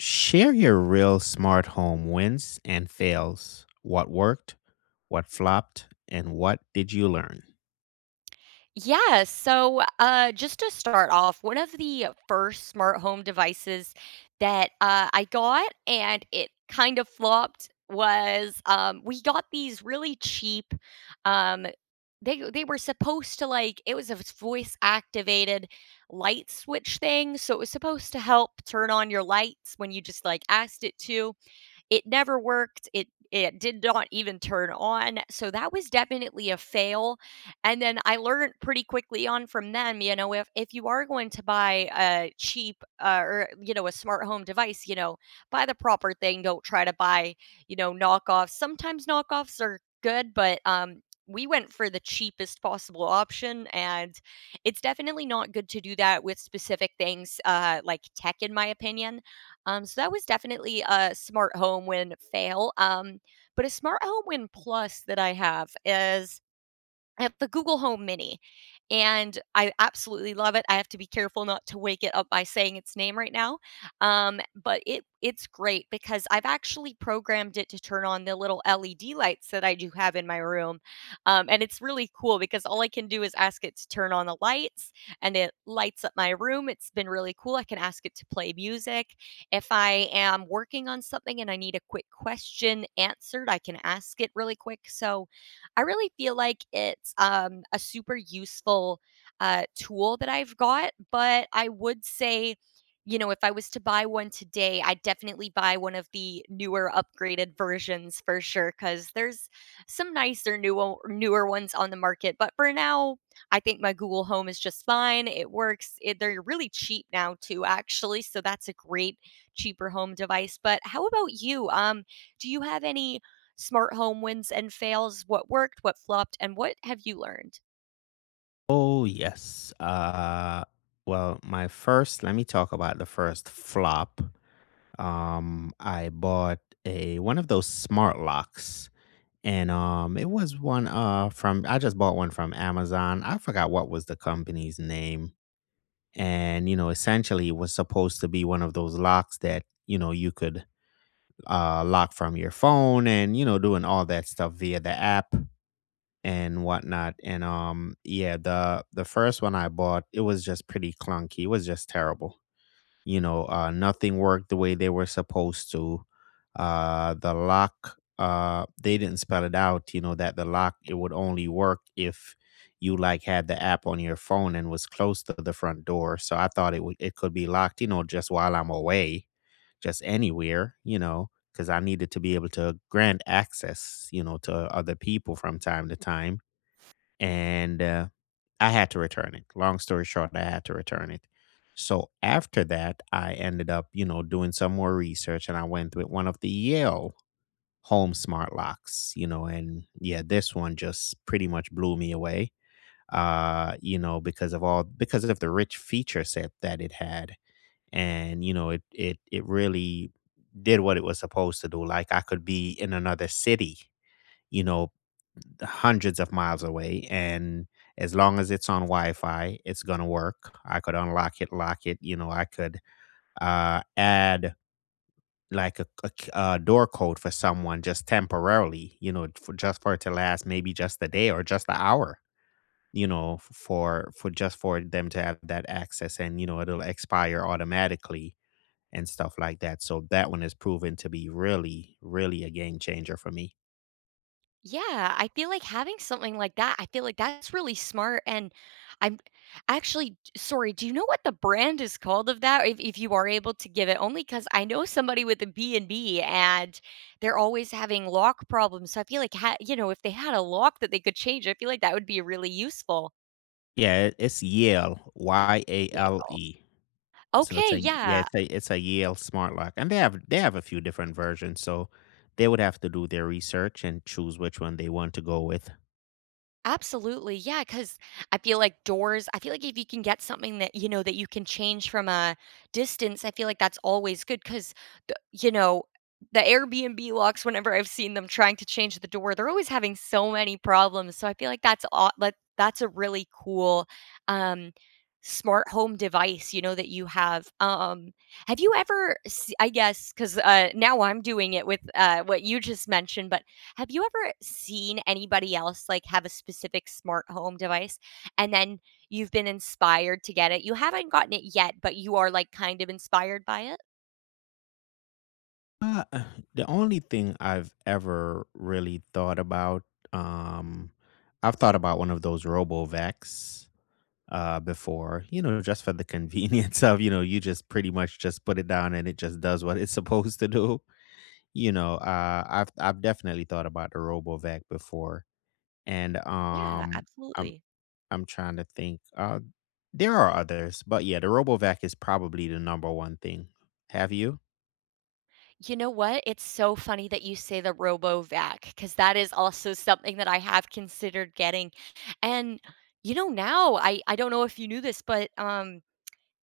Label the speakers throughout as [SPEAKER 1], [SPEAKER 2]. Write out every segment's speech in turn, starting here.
[SPEAKER 1] Share your real smart home wins and fails. What worked, what flopped, and what did you learn?
[SPEAKER 2] Yeah, so just to start off, one of the first smart home devices that I got and it kind of flopped was we got these really cheap. Um, they were supposed to like it was a voice activated light switch thing, so it was supposed to help turn on your lights when you just like asked it to it never worked. It did not even turn on. So that was definitely a fail. And then I learned pretty quickly on from them, you know, if you are going to buy a cheap or you know a smart home device, you know, buy the proper thing. Don't try to buy, you know, knockoffs. Sometimes knockoffs are good, but we went for the cheapest possible option and it's definitely not good to do that with specific things like tech in my opinion. So that was definitely a smart home win fail. But a smart home win plus that I have is I have the Google Home Mini, and I absolutely love it. I have to be careful not to wake it up by saying its name right now. But it's great because I've actually programmed it to turn on the little LED lights that I do have in my room. And it's really cool because all I can do is ask it to turn on the lights, and it lights up my room. It's been really cool. I can ask it to play music. If I am working on something and I need a quick question answered, I can ask it really quick. So I really feel like it's a super useful tool that I've got, but I would say, you know, if I was to buy one today, I'd definitely buy one of the newer, upgraded versions for sure, because there's some nicer, new, newer ones on the market. But for now, I think my Google Home is just fine. It works. It, they're really cheap now too, actually. So that's a great cheaper home device. But how about you? Do you have any smart home wins and fails, what worked, what flopped, and what have you learned?
[SPEAKER 1] Oh, yes. Well, my first, let me talk about the first flop. I bought a one of those smart locks, and it was one from I just bought one from Amazon. I forgot what was the company's name, and you know, essentially, it was supposed to be one of those locks that you know you could lock from your phone and you know doing all that stuff via the app and whatnot and yeah, the first one I bought, it was just pretty clunky. It was just terrible, you know. Nothing worked the way they were supposed to. The lock, they didn't spell it out, you know, that the lock, it would only work if you like had the app on your phone and was close to the front door. So I thought it would it could be locked, you know, just while I'm away, just anywhere, you know, because I needed to be able to grant access, you know, to other people from time to time. And I had to return it. Long story short, I had to return it. So after that, I ended up, you know, doing some more research, and I went with one of the Yale home smart locks, you know, and yeah, this one just pretty much blew me away. You know, because of the rich feature set that it had, and you know, it really did what it was supposed to do. Like, I could be in another city, you know, hundreds of miles away, and as long as it's on Wi-Fi, it's going to work. I could unlock it, lock it, you know. I could add like a door code for someone just temporarily, you know, for just for it to last maybe just a day or just an hour, you know, f- for just for them to have that access, and you know, it'll expire automatically and stuff like that. So that one has proven to be really, really a game changer for me.
[SPEAKER 2] Yeah, I feel like having something like that, I feel like that's really smart. And I'm actually sorry, do you know what the brand is called of that? If you are able to give it, only because I know somebody with a B and B and they're always having lock problems. So I feel like, you know, if they had a lock that they could change, I feel like that would be really useful.
[SPEAKER 1] Yeah, it's Yale, Y A
[SPEAKER 2] Yeah.
[SPEAKER 1] L E. So it's
[SPEAKER 2] Okay,
[SPEAKER 1] a yeah,
[SPEAKER 2] yeah.
[SPEAKER 1] it's a Yale smart lock, and they have a few different versions. So they would have to do their research and choose which one they want to go with.
[SPEAKER 2] Absolutely, yeah. Because I feel like doors I feel like if you can get something that, you know, that you can change from a distance, I feel like that's always good, 'cause the you know, the Airbnb locks, whenever I've seen them trying to change the door, they're always having so many problems. So I feel like that's aw like, that's a really cool, um, smart home device, you know, that you have. Have you ever s I guess, 'cause, now I'm doing it with, what you just mentioned, but have you ever seen anybody else, like, have a specific smart home device, and then you've been inspired to get it? You haven't gotten it yet, but you are, like, kind of inspired by it?
[SPEAKER 1] Uh, uh, the only thing I've ever really thought about, um, I've thought about one of those RoboVacs before, you know, just for the convenience of, you know, you just pretty much just put it down and it just does what it's supposed to do. You know, I've definitely thought about the RoboVac before, and
[SPEAKER 2] Yeah,
[SPEAKER 1] I'm
[SPEAKER 2] absolutely.
[SPEAKER 1] I'm trying to think. There are others, but yeah, the RoboVac is probably the number one thing. Have you?
[SPEAKER 2] You know what? It's so funny that you say the Robovac because that is also something that I have considered getting, and, you know, now I don't know if you knew this, but,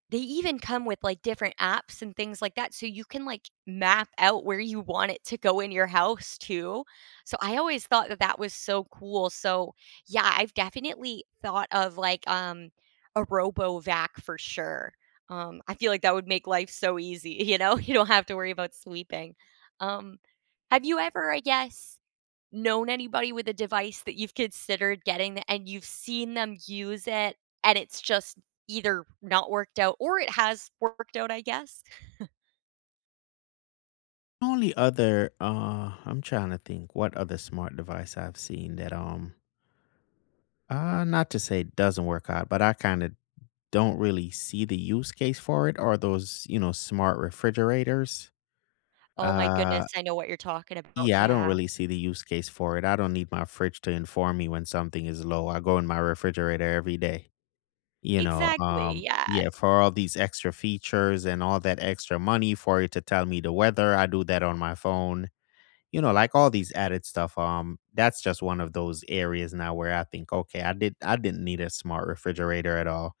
[SPEAKER 2] they even come with, like, different apps and things like that, so you can, like, map out where you want it to go in your house too. So I always thought that that was so cool. So, yeah, I've definitely thought of, like, a robo-vac for sure. I feel like that would make life so easy, you know? You don't have to worry about sweeping. Um, have you ever, I guess known anybody with a device that you've considered getting and you've seen them use it and it's just either not worked out or it has worked out, I guess?
[SPEAKER 1] Only other, I'm trying to think what other smart device I've seen that not to say it doesn't work out, but I kind of don't really see the use case for it, are those, you know, smart refrigerators.
[SPEAKER 2] Oh my goodness,
[SPEAKER 1] Uh,
[SPEAKER 2] I know what you're talking about.
[SPEAKER 1] yeah, I don't
[SPEAKER 2] Yeah.
[SPEAKER 1] really see the use case for it. I don't need my fridge to inform me when something is low. I go in my refrigerator every day, you know.
[SPEAKER 2] Exactly, yeah. I
[SPEAKER 1] Yeah, for all these extra features and all that extra money for it to tell me the weather, I do that on my phone. You know, like all these added stuff. That's just one of those areas now where I think, okay, I did I didn't need a smart refrigerator at all.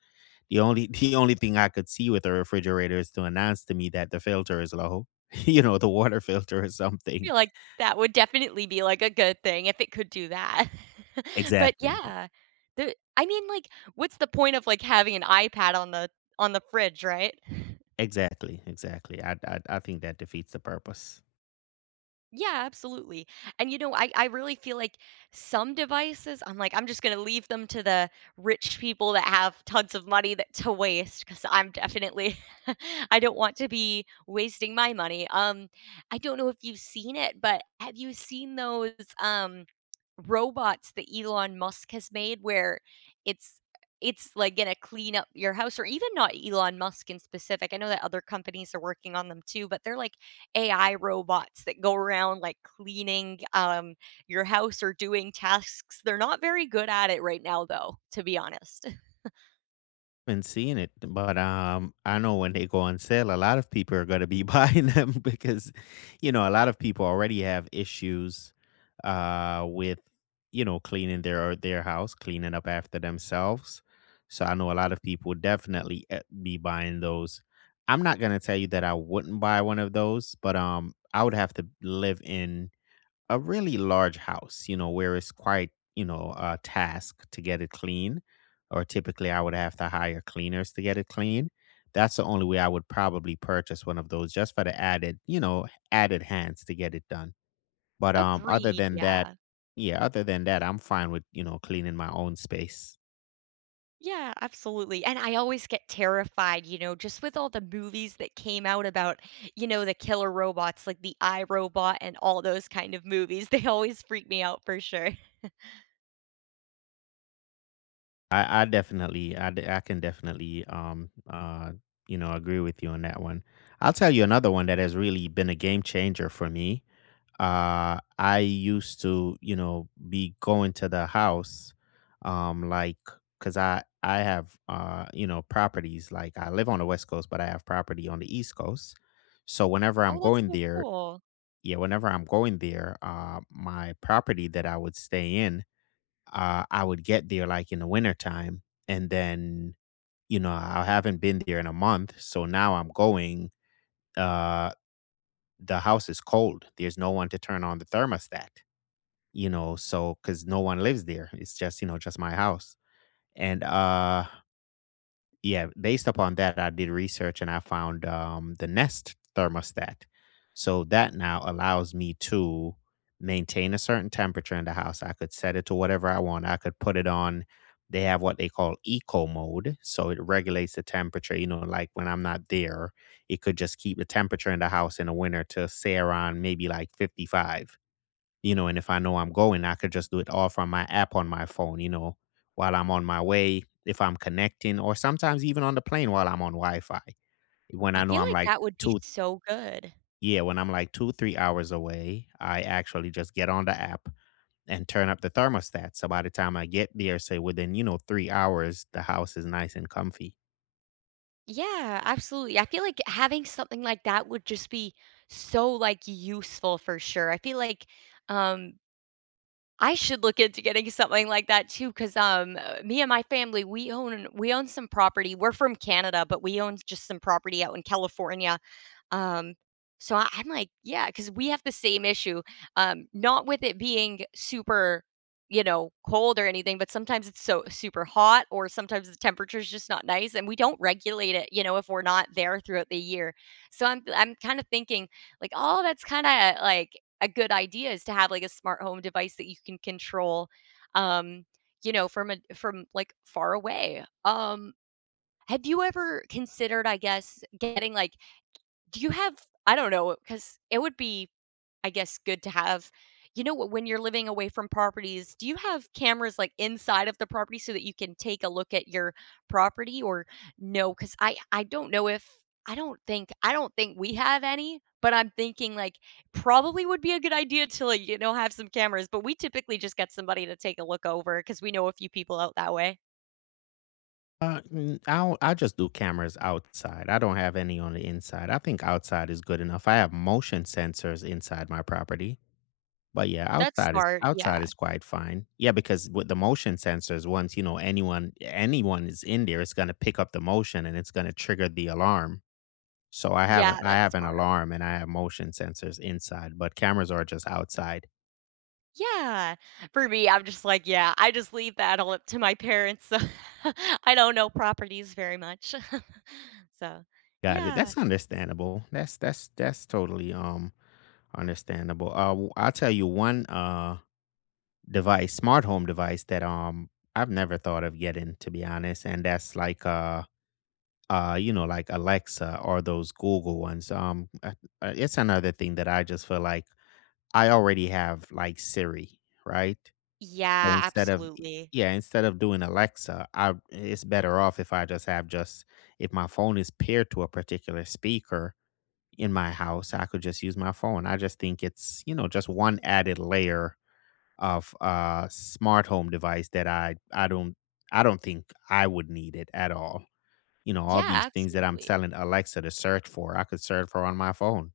[SPEAKER 1] The only the only thing I could see with a refrigerator is to announce to me that the filter is low, you know, the water filter or something.
[SPEAKER 2] feel like that would definitely be, like, a good thing if it could do that. But
[SPEAKER 1] Exactly.
[SPEAKER 2] yeah, the I mean, like, what's the point of, like, having an iPad on the fridge, right?
[SPEAKER 1] Exactly, exactly. I think that defeats the purpose.
[SPEAKER 2] Yeah, absolutely. And you know, I really feel like some devices, I'm like, I'm just gonna leave them to the rich people that have tons of money that to waste because I'm definitely I don't want to be wasting my money. I don't know if you've seen it, but have you seen those um robots that Elon Musk has made where it's it's like gonna clean up your house or even not Elon Musk in specific. I know that other companies are working on them too, but they're like AI robots that go around, like, cleaning, your house or doing tasks. They're not very good at it right now, though, to be honest.
[SPEAKER 1] Been seeing it, but I know when they go on sale, a lot of people are going to be buying them because, you know, a lot of people already have issues, with, you know, cleaning their house, cleaning up after themselves. So I know a lot of people would definitely be buying those. I'm not going to tell you that I wouldn't buy one of those, but I would have to live in a really large house, you know, where it's quite, you know, a task to get it clean, or typically I would have to hire cleaners to get it clean. That's the only way I would probably purchase one of those, just for the added, you know, added hands to get it done. But other
[SPEAKER 2] Agreed,
[SPEAKER 1] than that,
[SPEAKER 2] yeah.
[SPEAKER 1] yeah, other than that, I'm fine with, you know, cleaning my own space.
[SPEAKER 2] Yeah, absolutely, and I always get terrified, you know, just with all the movies that came out about, you know, the killer robots, like the iRobot and all those kind of movies. They always freak me out for sure.
[SPEAKER 1] I definitely I can definitely you know, agree with you on that one. I'll tell you another one that has really been a game changer for me. I used to, you know, be going to the house, um like because I have, you know, properties. Like, I live on the West Coast, but I have property on the East Coast. So whenever I'm
[SPEAKER 2] Oh, that's
[SPEAKER 1] going
[SPEAKER 2] so
[SPEAKER 1] there,
[SPEAKER 2] cool.
[SPEAKER 1] yeah, whenever I'm going there, my property that I would stay in, I would get there like in the wintertime, and then you know, I haven't been there in a month, so now I'm going, uh the house is cold, there's no one to turn on the thermostat, you know, so because no one lives there. It's just, you know, just my house. And yeah, based upon that, I did research and I found the Nest thermostat. So that now allows me to maintain a certain temperature in the house. I could set it to whatever I want. I could put it on. They have what they call eco mode. So it regulates the temperature, you know, like when I'm not there, it could just keep the temperature in the house in the winter to say around maybe like 55, you know. And if I know I'm going, I could just do it all from my app on my phone, you know, while I'm on my way, if I'm connecting, or sometimes even on the plane while I'm on Wi Fi. When
[SPEAKER 2] I
[SPEAKER 1] I know
[SPEAKER 2] feel
[SPEAKER 1] I'm
[SPEAKER 2] like
[SPEAKER 1] like
[SPEAKER 2] that would be
[SPEAKER 1] two,
[SPEAKER 2] so good.
[SPEAKER 1] yeah, when I'm like two, 3 hours away, I actually just get on the app and turn up the thermostat. So by the time I get there, say within, you know, 3 hours, the house is nice and comfy.
[SPEAKER 2] Yeah, absolutely. I feel like having something like that would just be so like useful for sure. I feel like um I should look into getting something like that too cuz me and my family we own some property. We're from Canada, but we own just some property out in California. um, so I'm like, yeah, because we have the same issue, not with it being super, you know, cold or anything, but sometimes it's so super hot or sometimes the temperature is just not nice and we don't regulate it, you know, if we're not there throughout the year. So I'm kinda thinking like, "Oh, that's kinda like a good idea is to have like a smart home device that you can control, um, you know, from like far away." Have you ever considered, I guess, getting like do you have I don't know, because it would be, I guess, good to have you know what, when you're living away from properties, do you have cameras like inside of the property so that you can take a look at your property or no? Because I don't know if I don't think we have any, but I'm thinking like probably would be a good idea to like, you know, have some cameras. But we typically just get somebody to take a look over because we know a few people out that way.
[SPEAKER 1] I don't- I just do cameras outside. I don't have any on the inside. I think outside is good enough. I have motion sensors inside my property. But yeah,
[SPEAKER 2] That's smart. Yeah.
[SPEAKER 1] outside is quite fine. Yeah, because with the motion sensors, once, you know, anyone is in there, it's gonna pick up the motion, and it's gonna trigger the alarm. So
[SPEAKER 2] Yeah,
[SPEAKER 1] I
[SPEAKER 2] that's
[SPEAKER 1] have an
[SPEAKER 2] smart.
[SPEAKER 1] alarm, and I have motion sensors inside, but cameras are just outside.
[SPEAKER 2] Yeah. For me, I'm just like, yeah, I just leave that all up to my parents. So I don't know properties very much. So,
[SPEAKER 1] Got it.
[SPEAKER 2] yeah.
[SPEAKER 1] That's understandable. That's totally understandable. I'll tell you one device, smart home device, that I've never thought of getting, to be honest, and that's like you know, like Alexa or those Google ones. It's another thing that I just feel like I already have like Siri, right? So
[SPEAKER 2] Yeah,
[SPEAKER 1] instead of
[SPEAKER 2] absolutely.
[SPEAKER 1] yeah, instead of doing Alexa, I it's better off if I just have just if my phone is paired to a particular speaker in my house, I could just use my phone. I just think it's, you know, just one added layer of smart home device that I don't think I would need it at all. You know, all
[SPEAKER 2] Yeah,
[SPEAKER 1] these things that I'm
[SPEAKER 2] absolutely.
[SPEAKER 1] telling Alexa to search for, I could search for on my phone.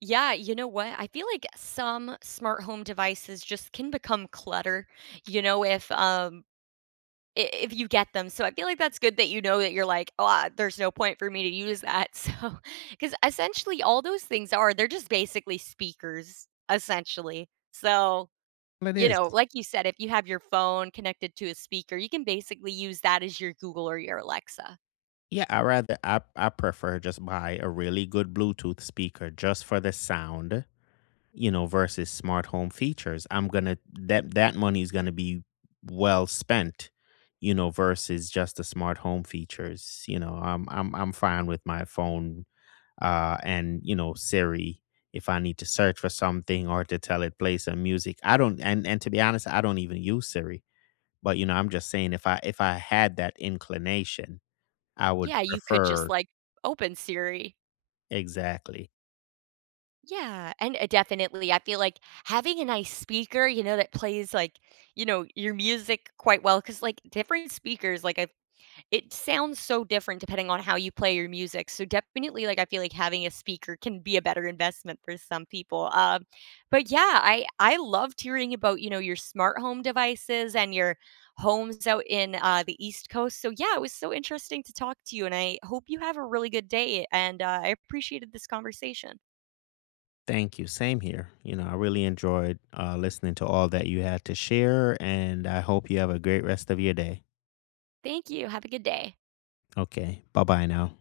[SPEAKER 2] Yeah, you know what? I feel like some smart home devices just can become clutter, you know, if you get them. So I feel like that's good that you know that you're like, "Oh, ah, there's no point for me to use that." So, because essentially all those things are they're just basically speakers, essentially. So,
[SPEAKER 1] Well, it
[SPEAKER 2] you
[SPEAKER 1] is.
[SPEAKER 2] know, like you said, if you have your phone connected to a speaker, you can basically use that as your Google or your Alexa.
[SPEAKER 1] Yeah, I rather I prefer just buy a really good Bluetooth speaker just for the sound, you know, versus smart home features. I'm gonna that that money is gonna be well spent, you know, versus just the smart home features. You know, I'm fine with my phone, and you know, Siri, if I need to search for something or to tell it play some music. I don't, and to be honest, I don't even use Siri. But, you know, I'm just saying, if I had that inclination, I would
[SPEAKER 2] Yeah, you could just,
[SPEAKER 1] prefer,
[SPEAKER 2] like, open Siri.
[SPEAKER 1] exactly.
[SPEAKER 2] Yeah, and, definitely, I feel like having a nice speaker, you know, that plays, like, you know, your music quite well, because like, different speakers, like, I It sounds so different depending on how you play your music, so definitely, like, I feel like having a speaker can be a better investment for some people, but yeah, I loved hearing about, you know, your smart home devices and your homes out in, the East Coast, so yeah, it was so interesting to talk to you, and I hope you have a really good day, and, I appreciated this conversation.
[SPEAKER 1] Thank you, same here. You know, I really enjoyed, listening to all that you had to share, and I hope you have a great rest of your day.
[SPEAKER 2] Thank you, have a good day.
[SPEAKER 1] Okay, bye-bye now.